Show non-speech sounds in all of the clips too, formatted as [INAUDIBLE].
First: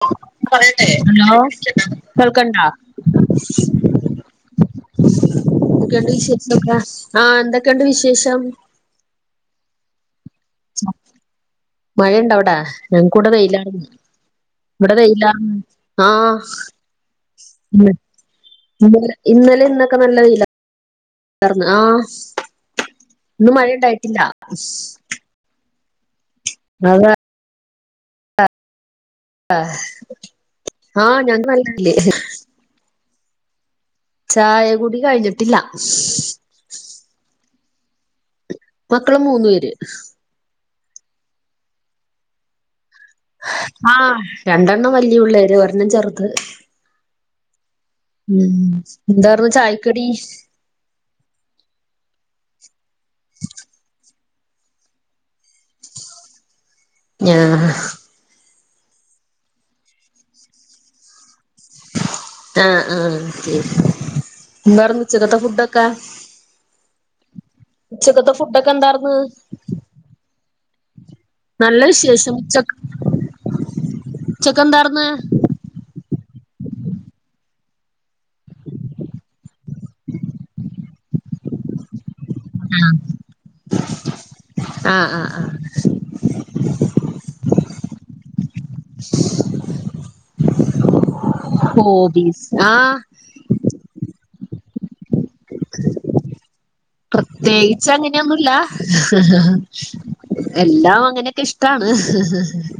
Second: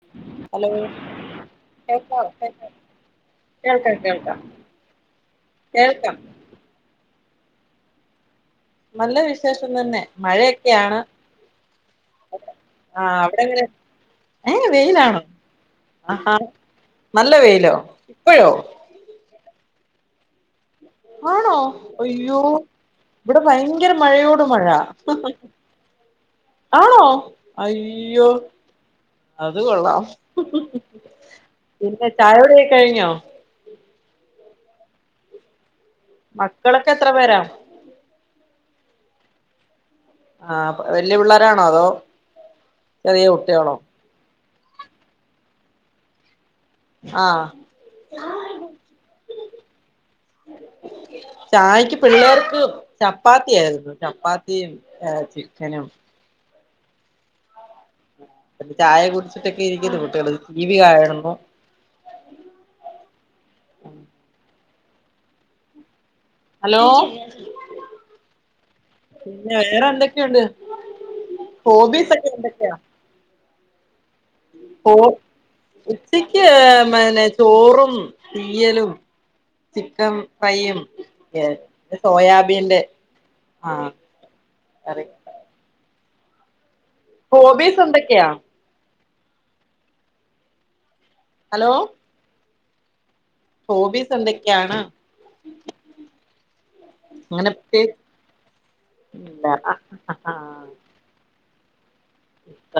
[UNINTELLIGIBLE] Hello പറയട്ടെ hello കേൾക്കാം കേൾക്ക്ണ്ടാ കേൾക്കാം കേൾക്കാം കേൾക്കാം ആഹ് എന്തൊക്കെയുണ്ട് വിശേഷം നല്ല വിശേഷം തന്നെ മഴയൊക്കെയാണ് മഴയുണ്ടവിടാ ആ ഞങ്ങക്കിവിടെ അവിടെ എങ്ങനെ വെയിലാണ് ഏ ഇവിടെ വെയിലാണോ വെയിലാണ് ആഹാ ആഹ് നല്ല വെയിലോ ഇല്ല ഇപ്പോഴോ ഉം ഇന്നലെ ഇന്നൊക്കെ നല്ല വെയില ആണോ അയ്യോ ഇവിടെ ഇന്ന് മഴ ഭയങ്കര ഉണ്ടായിട്ടില്ല മഴയോട് മഴ ആണോ അത അയ്യോ അത് കൊള്ളാം ആഹ് ഞങ്ങക്ക് നല്ല പിന്നെ വെയില് ചായകുടിയൊക്കെ കഴിഞ്ഞോ ചായ കൂടി കഴിഞ്ഞിട്ടില്ല മക്കളൊക്കെ എത്ര പേരാ മക്കള് മൂന്നു പേര് ആഹ് വല്ല്യ പിള്ളേരാണോ അതോ ചെറിയ കുട്ടികളോ? ആഹ് രണ്ടെണ്ണം വല്ല്യ പിള്ളേര് ഒരെണ്ണം ചെറുത് ആഹ് ഉം എന്താർന്ന് ചായക്കടി? ചായക്ക് പിള്ളേർക്ക് ചപ്പാത്തിയായിരുന്നു ചപ്പാത്തിയും, ചിക്കനും ങ്ങാഹ് അപ്പൊ ചായ കുടിച്ചിട്ടൊക്കെ ഇരിക്കുന്നു കുട്ടികള് ടിവി കാണുന്നു ആഹ് ആഹ് ഉം എന്താർന്നു ഉച്ചകത്തെ ഫുഡൊക്കെ? ഹലോ ഉച്ചക്കത്തെ ഫുഡൊക്കെ എന്താർന്ന് പിന്നെ വേറെ എന്തെക്കെയുണ്ട്? നല്ല ഹോബിസൊക്കെ വിശേഷം എന്തക്കെയാ? ഉച്ചക്ക് ഹോ എന്താർന്ന്? ഉച്ചക്ക് ഏഹേ പിന്നെ ചോറും തീയലും ചിക്കൻ ഫ്രൈയും ഒക്കെയാരുന്നു പിന്നെ സോയാബി ബിന്റെ ആഹ് ആഹ് കറി ആഹ് ആഹ് ഹോബീസ് എന്തൊക്കെയാ? ഹലോ ഹോബീസ് ആഹ് ഹോബീസ് എന്തക്കെയാണ്? പ്രത്യോകിച്ച് അങ്ങനെയൊന്നുല്ല ഇല്ല എല്ലാം അങ്ങനെയൊക്കെ ഇഷ്ട്ട ഇഷ്ട്ടാണ്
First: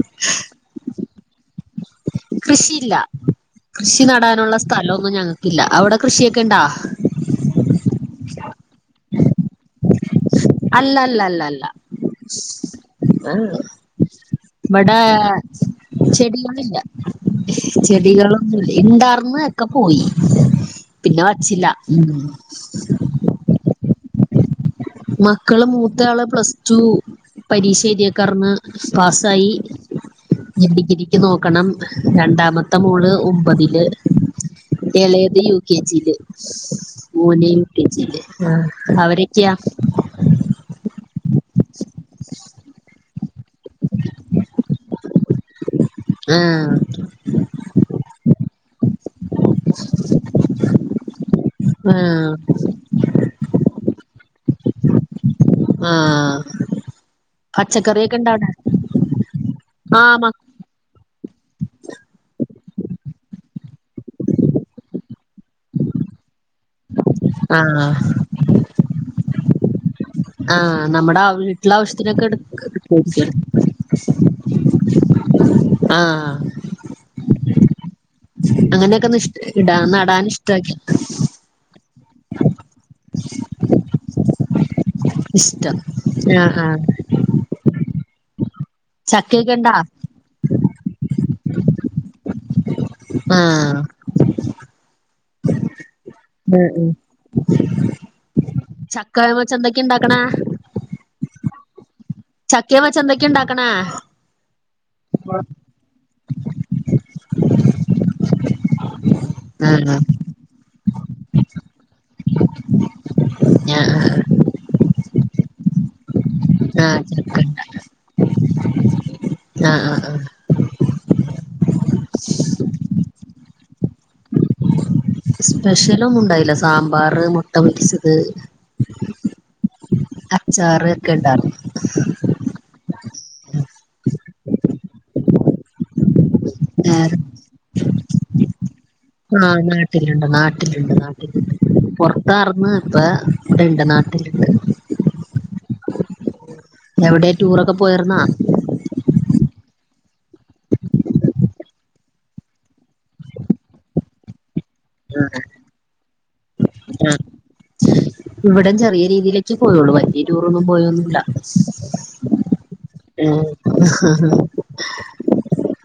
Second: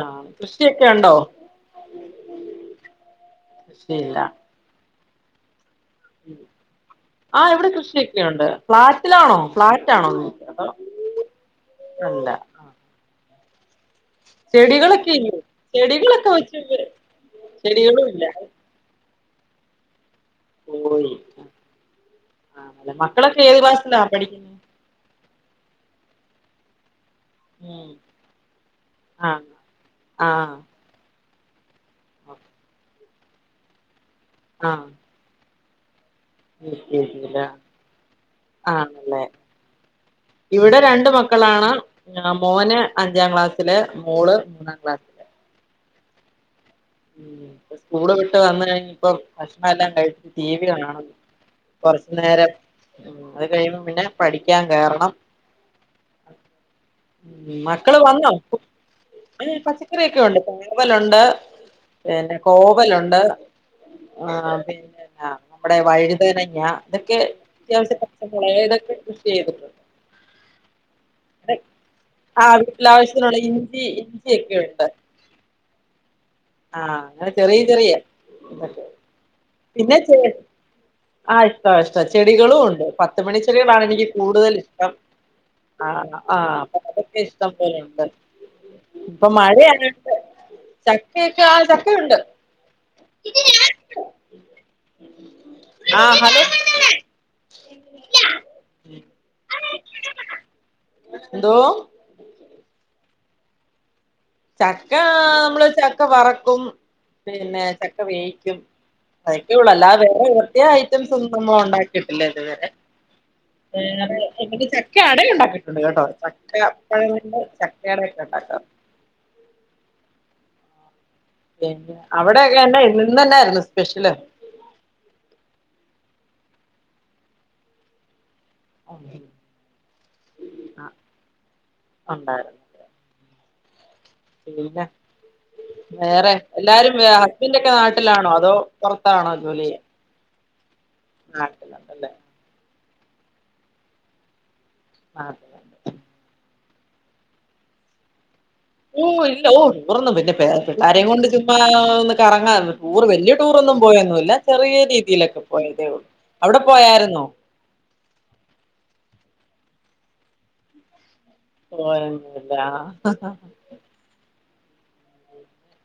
ആഹ് കൃഷിയൊക്കെയുണ്ടോ? കൃഷിയില്ല കൃഷി കൃഷിയില്ല നടാനുള്ള സ്ഥലമൊന്നും ഞങ്ങക്കില്ല അവിടെ കൃഷിയൊക്കെ ഇണ്ടോ? ആഹ് ഇവിടെ കൃഷിയൊക്കെയുണ്ട് ഫ്ലാറ്റിലാണോ ഫ്ളാറ്റാണോ? അതോ അല്ലല്ലല്ല അല്ല അല്ല ഇബടെ ചെടികളൊക്കെ ഇല്ലേ ചെടികളൊക്കെ വെച്ച് ചെടികളില്ല ചെടികളൊന്നും ഇല്ല ഇണ്ടാർന്ന് ഒക്കെ പോയി പോയി പിന്നെ വച്ചില്ല ഉം ആണല്ലേ മക്കളൊക്കെ ഏത് ക്ലാസിലാണ് പഠിക്കുന്നത്? മക്കള് മൂത്താള് പ്ലസ് ടു പരീക്ഷ ഉം എഴുതിയക്കാർന്ന് ആഹ് പാസ്സായി ആഹ് ഇഞ്ഞ് ഡിഗ്രി ഡ്രിഗ്രിക്ക് നോക്കണം രണ്ടാമത്തെ മോള് ഒമ്പതില് ആഹ് എളേത് യു കെ ജി. യില് യു കെ ജിലാ മോന് യു. കെ. ജില് ആഹ് ആണല്ലേ അവര് ഒക്കെയാ? ഇവിടെ രണ്ട് മക്കളാണ് ആഹ് മോന് അഞ്ചാം ക്ലാസ്സില് മോള് മൂന്നാം ക്ലാസി ആഹ് ഉം ഇപ്പൊ സ്കൂള് വിട്ട് വന്ന് കഴിഞ്ഞ് ഇപ്പം ഭഷണമെല്ലാം കഴിച്ചിട്ട് ടി വി കാണുന്നു ങ്ങാഹ് ഉം അത് കഴിയുമ്പം പിന്നെ പഠിക്കാൻ കേറണം ങ്ങാഹ് ഉം മക്കള് വന്നോ? ഉം ആഹ് പച്ചക്കറിയൊക്കെ മ ഉണ്ട് പാവലുണ്ട് പിന്നെ കോവലുണ്ട്, ആഹ് പിന്നെ നമ്മുടെ വഴുതനങ്ങ ഇതൊക്കെ ആഹ് അത്യാവിശ്യത്തിന് പച്ചമുളക് ഇതൊക്കെ കൃഷി ചെയ്തിട്ടുണ്ട് ആഹ് നമ്മുടെ വീട്ടില് ആവിശ്യത്തിനൊക്കെ എട് ആ വീട്ടിലാവശ്യത്തിനുള്ള ഇട്ക്കിയേക്കും ഇഞ്ചി ഇഞ്ചിയൊക്കെ ആഹ് ആഹ് അങ്ങനെ ചെറിയ ചെറിയ ഇതൊക്കെ അങ്ങനെയൊക്കെനിഷ് ഇടാൻ പിന്നെ ചെ നടാൻ ഇഷ്ട്ടൊക്കെ ഇഷ്ട ആ ഇഷ്ട ചെടികളും ഉണ്ട് പത്ത്മണി ചെടികളാണ് എനിക്ക് കൂടുതൽ ഇഷ്ടം ഇഷ്ടം ആ ആഹ് അതൊക്കെ ഇഷ്ടം പോലുണ്ട് ഇപ്പൊ ചക്കയൊക്കെ ഇണ്ടാ മഴയായോണ്ട് ചക്കയൊക്കെ ആ ചക്കയുണ്ട്. ആഹ് ആഹ് ഹലോ ചക്കാ മെച്ച് എന്തൊക്കെ ഇണ്ടാക്കണെ? എന്തോ? ചക്കേം വെച്ച് എന്തെക്കെ ഇണ്ടാക്ക്ണെ ചക്കാ നമ്മള് ചക്ക വറക്കും പിന്നെ ചക്ക വേവിക്കും അതക്കെയുള്ളൂ ആഹ് അല്ലാതെ വേറെ പ്രത്യേക ഐറ്റംസ് ഒന്നും നമ്മൾ ഉണ്ടാക്കിയിട്ടില്ല ഇതുവരെ ആഹ് വേറെ എന്നിട്ട് ചക്ക അട ഉണ്ടാക്കിയിട്ടുണ്ട് കേട്ടോ ചക്ക ആഹ് പഴംകൊണ്ട് ചക്കണ്ട ചക്ക അടയൊക്കെ ഉണ്ടാക്കാം ആഹ് ആഹ് ആഹ് അവിടൊക്കെന്ന ഇന്നെന്നായിരുന്നു സ്പെഷ്യല്? സ്പെശെലൊന്നും ഇണ്ടായില സാമ്പാറ്, മൊട്ട പൊരിച്ചത് ആ അച്ചാറ്ക്കെണ്ടാർന്ന് ഒണ്ടാര് [INAUDIBLE] വെയില വേറെ എല്ലാരും നേരെ വേറെ ഹസ്ബന്റൊക്കെ നാട്ടിലാണോ അതോ പൊർത്താണോ ജോലി? ട്ടിലിണ്ട് നാട്ടിലിണ്ട് നാട്ടിലിണ്ട് നാട്ടിലുണ്ടല്ലേ പൊർ ത്താർന്ന് ഇപ്പ ഇവിടെണ്ട് നാട്ടിലിണ്ട് ആതെ എവിടെ ടൂറൊക്കെ പോയാർന്നാ? ഓഹ് ഇല്ല ഓഹ് ടുറൊന്നും പിന്നെ പിള്ളാരേം കൊണ്ട് ചുമ്മാ ഒന്ന് കറങ്ങാൻ ടൂർ വല്യ ടൂറൊന്നും പോയെന്നുല്ല ചെറിയ രീതിയിലൊക്കെ പോയതേഉള്ളു അവിടെ പോയാരുന്നോ? ഇവിടേം ചെറിയെ രീതിയിലെക്കെ പോയൊള്ളൂ വല്യറ്റൂറൊന്നും പോയൊന്നുല്ല. പോയൊന്നുല്ലാ?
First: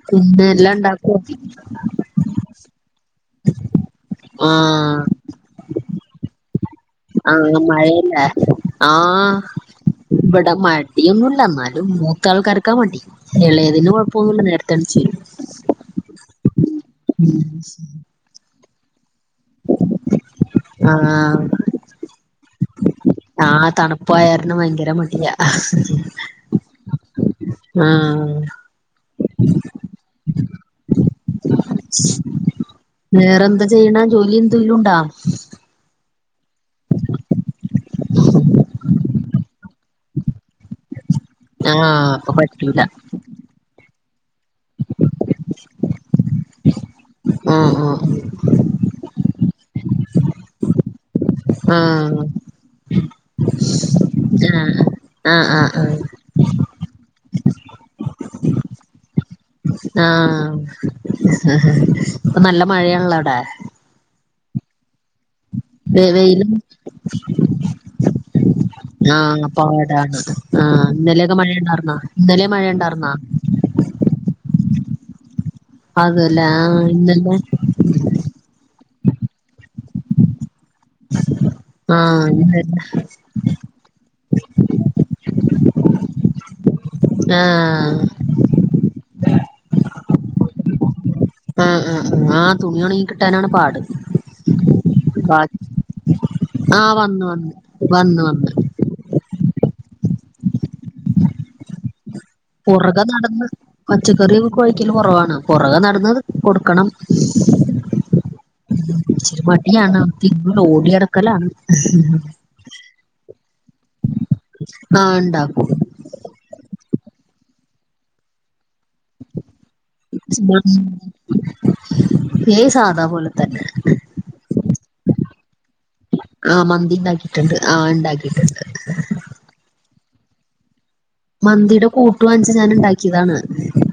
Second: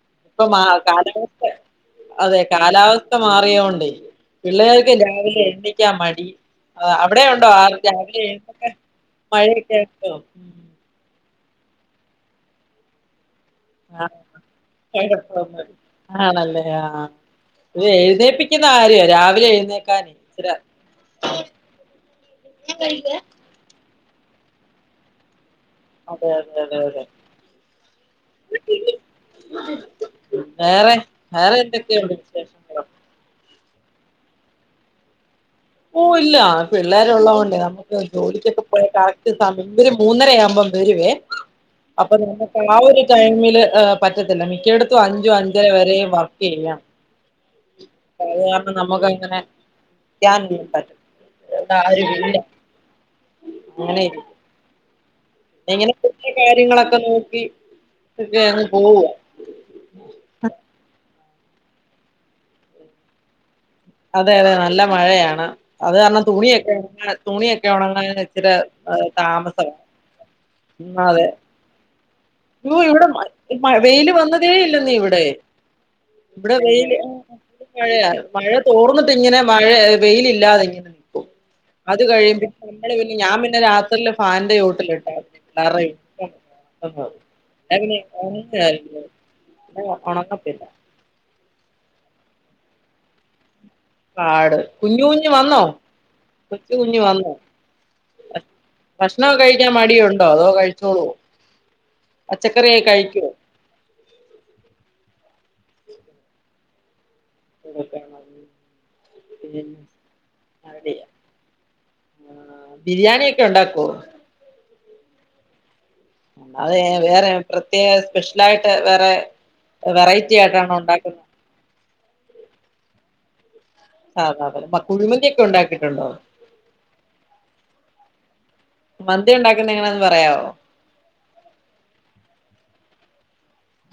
പിന്നെ ഇപ്പൊ മാ എല്ലാം ഇണ്ടാക്കു ഓ കാലാവസ്ഥ അതെ കാലാവസ്ഥ മാറിയോണ്ടെ പിള്ളേരൊക്കെ ആഹ് രാവിലെ എ ണീക്കാൻ മടി അവിടെ ഉണ്ടോ ആഹ് ആള് രാവിലെ മഴയല്ലേ എഴുന്നേക്കാൻ ആഹ് മഴൊയൊക്കെ ഉണ്ടോ? ഇവിടെ മടിയൊന്നുല്ല ഇന്നാലും മൂത്ത ആൾക്കാർക്കാ മടി എളേതിന് ആ കൊഴപ്പൊന്നുല്ല നേരത്തെ എണീച്ച് ചെയ്യും ആണല്ലേ ആഹ് ഇത് എഴുന്നേപ്പിക്കുന്ന കാര്യ രാവിലെ എഴുന്നേ ക്കാനെ ആഹ് [UNINTELLIGIBLE] ആഹ് തണുപ്പായ കാരണം ഭയങ്കര മടിയാ ആഹ് അതെ അതെയതെയതെ ആഹ് വേറെ വേറെ എന്തൊക്കെയുണ്ട്? വിശേഷങ്ങള് വേറെന്താ ചെയ്യണെ ജോലി എന്തേലുണ്ടാ? ഓഹ് ഇല്ല പിള്ളേര് ഒള്ളകൊണ്ടേ നമുക്ക് ജോലിക്കൊക്കെ പോയ കറക്ട് സ ഇവര് മൂന്നര ആവുമ്പം വരുവേ അപ്പൊ ആഹ് നമക്ക് ആ പറ്റൂല ഒരു ടൈമില് ഏഹ് പറ്റത്തില്ല മിക്കേടത്തും അഞ്ചും അഞ്ചര വരെയും വർക്ക് ചെയ്യാം ആഹ് ആഹ് അത് കാരണം നമുക്ക് അങ്ങനെ [UNINTELLIGIBLE] ആഹ് ഇവിടാരു ആഹ് ഇല്ല [UNINTELLIGIBLE] ആഹ് ആഹ് ആഹ് എങ്ങനെ? ആഹ് വീട്ടിലെ കാര്യങ്ങളൊക്കെ നോക്കി ഒക്കെ അങ്ങ് പോവാ. ആഹ്‌ ഇപ്പ നല്ല മഴയാണല്ലോ അവടെ. അതെ അതെ നല്ല മഴയാണ്. അത് വെ കാരണം വെയിലും തുണിയൊക്കെ ഇങ്ങ തുണിയൊക്കെ ഉണങ്ങാന് ഇച്ചിരെ ആഹ് താമസവാ. പാടാണ് ആഹ് ഇന്നലെയൊക്കെ മഴണ്ടാർന്നാ ഇന്നലെ യ്യോ ഇവിടെ മഴയ്ണ്ടാർന്നാ? മ മ വെയില് വന്നതേ ഇല്ലെന്നേ ഇവടെ. അതല്ലേ ഇവടെ ആഹ് വെയില് ഇന്നലെ മഴയാ മഴ തോർന്നിട്ട് ഇങ്ങനെ മഴ വെയിലില്ലാതെ ഇങ്ങനെ നി ക്കും. അത് ആഹ് കഴിയും പിന്നെ ഇന്നലെ നമ്മള് പിന്നെ ഞാൻ പിന്നെ രാത്രീല് ഫാനിന്റെ ചോട്ടിലിട്ടാ ആഹ് [UNINTELLIGIBLE] [UNINTELLIGIBLE] ഒണങ്ങത്തില്ല ആഹ് ആഹ്. ആഹ് തുണിയൊണങ്ങി കിട്ടാനാണ് പാട്. പാട് കുഞ്ഞൂഞ് കാറ്റ് വന്നോ. കൊച്ചു ആഹ് വന്ന് വന്ന് വന്ന് വന്ന്. ഭക്ഷ്ണൊക്ക കഴിക്കാൻ മടിയുണ്ടോ അതോ കഴിച്ചോളോ? പച്ചക്കറിയൊക്കെ പുറകെ കഴിക്കുവോ നടന്ന് പച്ചക്കറി ഒക്കെ കൊഴിക്കല് കൊറവാണ് പൊറകെ നടന്നത് കൊടുക്കണം. കൊടുക്കണം. ഇച്ചിരി മടിയാണ് തിന്നൂല ഓടിയടക്കലാണ്. ബിരിയാണിയെ ക്കെ ഉണ്ടാക്കോ? ആഹ് ണ്ടാക്കും. അല്ലാതെ വേറെ പ്രത്യേക സ്പെഷ്യലായിട്ട് വേറെ വെറൈറ്റി ആയിട്ടാണോ ഉണ്ടാക്കുന്നത് [UNINTELLIGIBLE] ഈ സാധാ പോലെ തന്നെ. സാധാ പോലെ കുഴിമന്തിയൊക്കെ ഉണ്ടാക്കിയിട്ടുണ്ടോ ആഹ് മന്തി ഇണ്ടാക്കീട്ട്ണ്ട് ആഹ് ഇണ്ടാക്കീട്ട്ണ്ട്. മന്തിയുണ്ടാക്കുന്ന എങ്ങനാന്ന് പറയാവൊ? മന്തീടെ കൂട്ടു വാങ്ങിച്ച് ഞാന് ഇണ്ടാക്കീതാണ്.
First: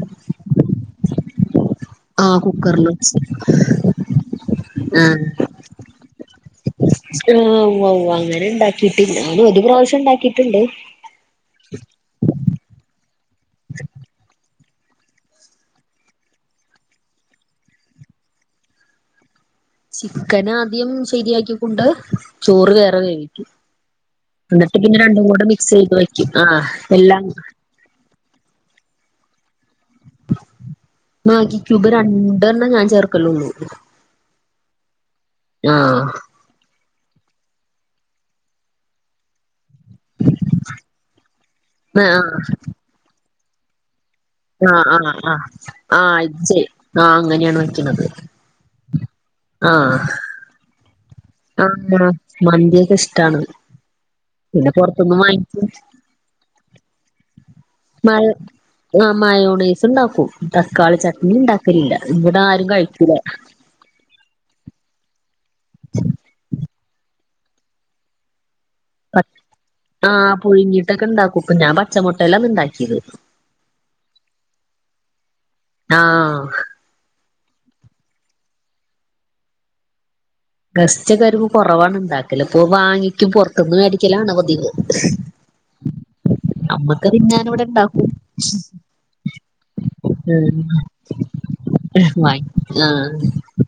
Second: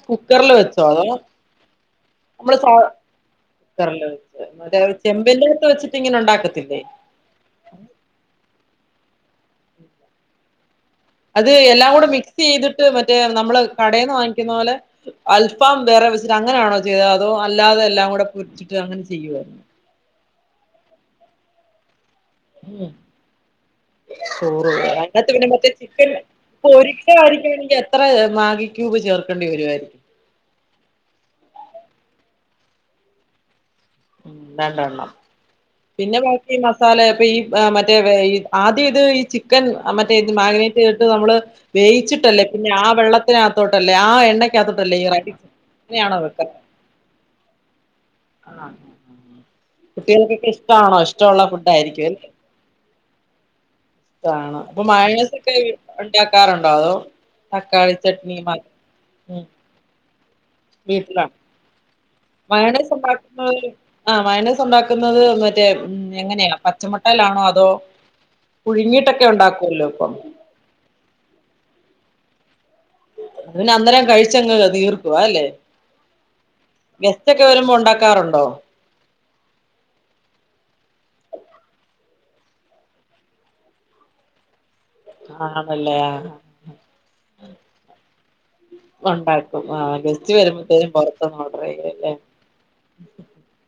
കുക്കറില് വെച്ചോ അതോ, ആഹ് നമ്മള് ഫോ, കുക്കറിൽ വെച്ച് കുക്കറില് വെച്ച് മറ്റേ ആഹ് ചെമ്പിൻ്റെക ത്ത് വെച്ചിട്ടിങ്ങനെ ഉണ്ടാക്കത്തില്ലേ. ആഹ് ഉവ്വ ഉവ്വ അങ്ങനെ ഇണ്ടാക്കീട്ടില്ല. ഞാന് ഒരു പ്രാവശ്യം ഇണ്ടാക്കീട്ട്ണ്ട്. അത് എല്ലാം കൂടെ മിക്സെയ്തിട്ട് മറ്റേ നമ്മള് കടേന്ന് വാങ്ങിക്കുന്ന പോലെ. അൽഫാം വേറെ വെച്ചിട്ട് അങ്ങനാണോ ചെയ്തെ അതോ അല്ലാതെ എല്ലാം കൂടെ പൊരിച്ചിട്ട് അങ്ങനെ ചെയ്യോ? ചിക്കനാദ്യം ശരിയാക്കിക്കൊണ്ട് ചോറ് ഉം വേറെ വേവിക്കും. ചോറ് എന്നിട്ട് പിന്നെ രണ്ടും അതിനകത്ത് കൂടെ പിന്നെ മറ്റേ മിക്സെയ്ത് ചിക്കൻ വെക്കും ആഹ് എല്ലാം. പൊരിക്കായിരിക്കുവാണെങ്കിൽ എത്ര മാഗിക്യൂബ് ചേർക്കെണ്ടി വരുവായിരിക്കും? മാഗി ക്യൂബ് രണ്ടെർണ്ണം ഞാൻ ചേർക്കലൊള്ളൂ. ഉം രണ്ടെണ്ണം. ആഹ് പിന്നെ ബാക്കി മസാല ഇപ്പെ യീ മറ്റേ വേ ആദ്യ ഇത് ഈ ചി ക്കൻ മറ്റേ ഇത് മാഗ് നേറ്റ് ചെയ്തിട്ട് നമ്മള് ആഹ് വേയിച്ചിട്ടല്ലേ പിന്നെ ആ വെള്ള ത്തിനകത്തോട്ടല്ലേ ആ എണ്ണയ് ആഹ് ആഹ് ആഹ് ആഹ് അജ്ജെ ആ അങ്ങനെയാണ് വയ്ക്ണത്. ആഹ്. കുട്ട്യേൾക്കൊക്കെ ഇഷ്ടാണോ ഇഷ് ട്ടോള്ള ഫുഡ്ഡായിരിക്ക്യു ആഹ് അല്ലെ? മന്തിയൊക്കെ ഇഷ്ടാണ് ഇഷ്ടാണ്. പിന്നെ അപ്പൊ പുറത്തുന്ന് മയോണൈസൊക്കെ വാങ്ങിക്കും വീ ഉണ് ടാക്കാറുണ്ടോ അതോ. തക്കാളി മയ ചട്നി മാ ആ ഉം മയോണേസ്ണ്ടാക്കും തക്കാളി വീട്ടിലാണ് ചട്നിണ്ടാകും ഇല്ല ഇവിടെ ആരും കഴിക്കൂല ഉം ആഹ് മയോനൈസ് ഉണ്ടാക്കുന്നത് മറ്റേ എങ്ങനെയാ പച്ചമുട്ടേലാണോ അതോ പുഴുങ്ങീട്ടൊക്കെ ഉണ്ടാക്കുവല്ലോ ഇപ്പം പുഴുങ്ങിട്ടൊക്കെ ഇണ്ടാക്കും ഞാൻ പച്ച മൊട്ടേലാത് ഇണ്ടാക്കിയത് അത് പിന്നേ അന്നേരം കഴിച്ചങ്ങു തീർക്കും അതല്ലേ ആഹ് ഗെസ്റ്റക്കെ വരുമ്പോ ഉണ്ടാക്കാറൊണ്ടോ ഗസ്റ്റൊക്കെ വരുമ്പോ കുറവാണ് ഇണ്ടാക്കല് ഇപ്പൊ വാങ്ങിക്കും പുറത്തുനിന്ന് മേടിക്കലാണ് പതിവ് ആണല്ലേ ആഹ് അമ്മക്ക് തിന്നാനിവിടെ ഇണ്ടാക്കും ഉണ്ടാക്കും ആഹ് ഗസ്റ്റ് വരുമ്പോത്തേനും പുറത്തുന്നോഡറെയ്യുംല്ലേ ആ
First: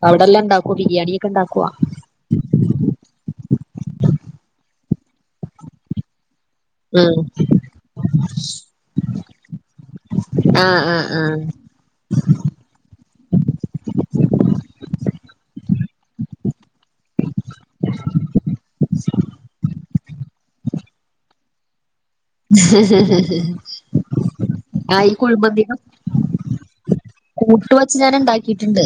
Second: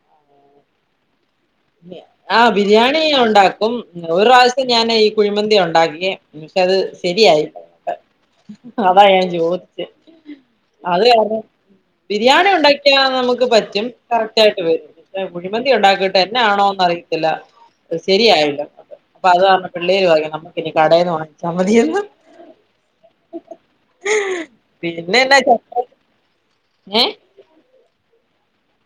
അവിടെല്ലാം ഉണ്ടക്കോ ബിരിയാണിയൊക്കെ ഉണ്ടാക്കുവോ ആഹ് ബിരിയാണി ഉണ്ടാക്കും ഒരു പ്രാവശ്യം ഞാനെ ഈ കുഴിമന്തി ഉണ്ടാക്കി പക്ഷേ അത് ഉം ശരിയായില്ല അതാ ഞാൻ ചോദിച്ചെ ആഹ് അത് ആഹ് ആഹ് കാരണം ബിരിയാണി ഉണ്ടാക്കിയാ നമുക്ക് പറ്റും കറക്റ്റ് ആയിട്ട് വരും കുഴിമന്തി ഉണ്ടാക്കിയിട്ട് എന്നാണോ അറിയത്തില്ല ശരിയായില്ല അപ്പത് കാരണ പിള്ളേര് പറയും നമുക്കിനി കടയേന്ന് വാങ്ങിച്ചാ മതിയെന്ന് ആ ഈ പിന്നെന്നാ കുഴിമന്തിയാ ഏഹ് കൂട്ട് വച്ച് ഞാൻ ഉണ്ടാക്കിയിട്ടുണ്ട്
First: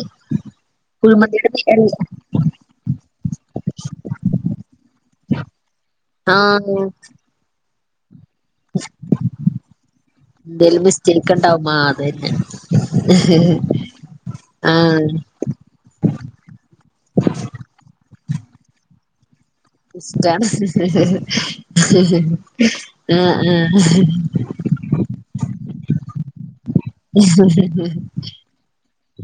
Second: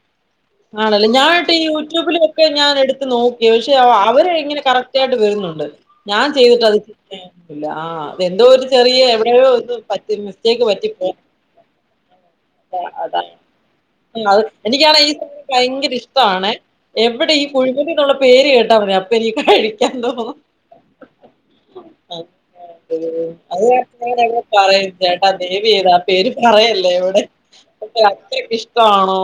ആണല്ലോ ഞാനായിട്ട് ഈ യൂട്യൂബിലൊക്കെ ഞാൻ എടുത്ത് നോക്കി പക്ഷെ അവരെ ഇങ്ങനെ കറക്റ്റായിട്ട് വരുന്നുണ്ട്. ഞാൻ ചെയ്തിട്ട് ആഹ് അത് ശരിയാവൂല ആഹ് എന്തോ ഒരു ചെറിയ എവിടെയോ ഒന്ന് പറ്റി മിസ്റ്റേക്ക് എന്തേലും പറ്റിപ്പോ മിസ്റ്റേക്ക് ഇണ്ടാവും ആഹ് അതന്നെ അതാ അതാണ് അഹ് എനിക്കാണെ ആഹ് ഈ ഭയങ്കര ഇഷ്ടവാണേ എവിടെ ഈ കുഴിമന്തിന്നുള്ള പേര് കേട്ടാ മതി അപ്പനിക്ക് കഴി ഇഷ്ട്ടാണ് ആ അത് ആഹ് കാരണം ഞാനവിടെ പറയും ചേട്ടാ ദെയ്‌വ് ചെയ്ത്ആ പേര് പറയല്ലേ എവിടെ അത്രക്കിഷ്ട്ടാണോ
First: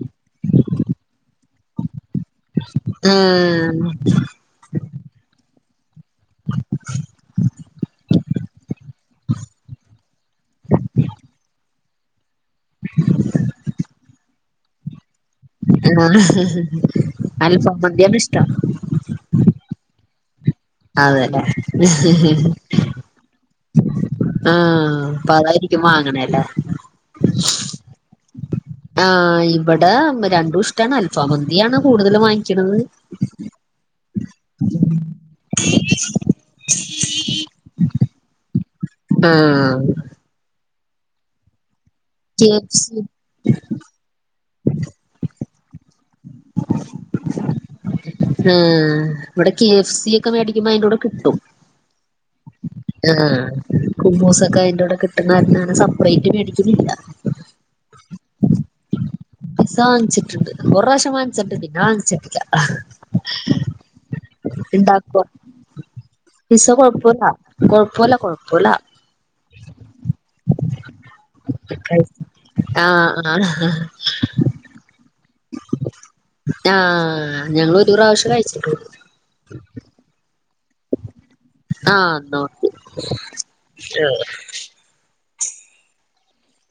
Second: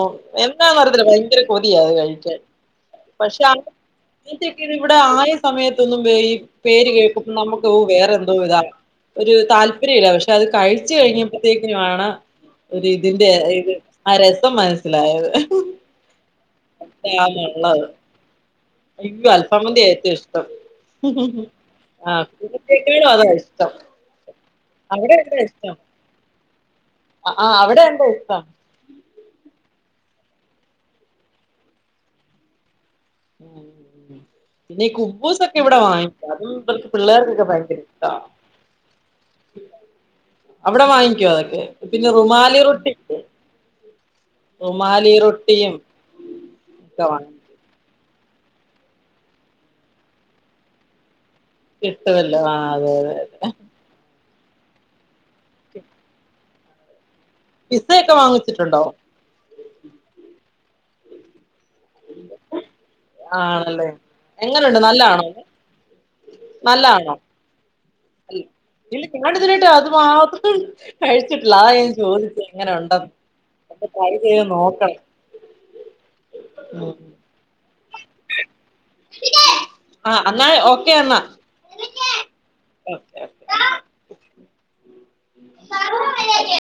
എന്താന്ന് അറയത്തില്ല ഭയങ്കര കൊതിയാ അത് കഴിക്കാൻ ആഹ് ഇവിടെക്കിത് ആയ സമയത്തൊന്നും ഈ പേര് കേൾക്കുമ്പ നമുക്ക് വേറെന്തോ ഇതാണ് ഒരു താല്പര്യമില്ല പക്ഷെ അത് കഴിച്ചു കഴിഞ്ഞപ്പോത്തേക്കും ആണ് ഒരു ഇതിന്റെ ഇത് ആ രസം മനസ്സിലായത് ആഹ് അൽഫാ മന്തിയാണ് ഇഷ്ടം എനിക്കും അൽഫാമന്തി ഏറ്റവും ഇഷ്ടം അതെല്ലേ ആ കെട്ട്യോനും അതാ ഇഷ്ടം ആഹ് അവിടെ അപ്പതായിരിക്കും വാങ്ങണെല്ലേ ആഹ് അവിടെയെന്ത് ഇഷ്ടം ആഹ് ഇവിടെ രണ്ടും ഇഷ്ട്ടാണ് അൽഫാ മന്തിയാണ് കൂടുതലും വാങ്ങിക്കണത് [INAUDIBLE] പിന്നെ ഈ കുബൂസൊക്കെ ഇവിടെ വാങ്ങിക്കും അതും ഇവർക്ക് പിള്ളേർക്കൊക്കെ ഭയങ്കര ഇഷ്ട്ടവാ ആഹ് അവിടെ വാങ്ങിക്കോ അതൊക്കെ പിന്നെ K rumali F roti C rumali റൊട്ടിയും ഒക്കെ വാങ്ങിക്കും ആഹ് ഇവിടെ കെ എഫ് സി ഒക്കെ മേടിക്കുമ്പോ അയിന്റൂടെ കിട്ടും കിട്ടുവല്ലോ ആ അതെ അതെ അതെ കുബ്ബൂസൊക്കെ അയിന്റൂടെ കിട്ടുന്നെ കാരണം അങ്ങനെ സപ്പറേറ്റ് മേടിക്കുന്നില്ല പിസ്സയക്കെ വാങ്ങിച്ചിട്ടുണ്ടോ പിസ്സാ വാങ്ങിച്ചിട്ടുണ്ട് ഒറാവശ്യം വാങ്ങി ച്ചിട്ട്ണ്ട് പിന്നെ വാങ്ങിച്ചില്ല ആണല്ലേ എങ്ങനുണ്ട് ഇണ്ടാക്ക്വൊ നല്ലാണോ പിസ്സ കുഴപ്പ്ല്ല കൊഴപ്പ്ല്ല ഉം ഇല്ല ഞാൻ ഇതുവരായിട്ട് അതു മാത്രം കഴിച്ചിട്ടില്ല അതാ ഞാൻ ചോദിച്ചെ എങ്ങനൊണ്ടെന്ന് ആഹ് ആഹ് അപ്പ ട്രൈ ചെയ്ത് നോക്കണം ഉം ആഹ് ഞങ്ങളൊരു പ്രാവശ്യേ കഴിച്ചിട്ടൊള്ളൂ ആഹ് അന്നാ ഓക്കെ അന്നാ ആഹ് എന്നാ ഓക്കെ ആഹ് സർവ്വ [UNINTELLIGIBLE]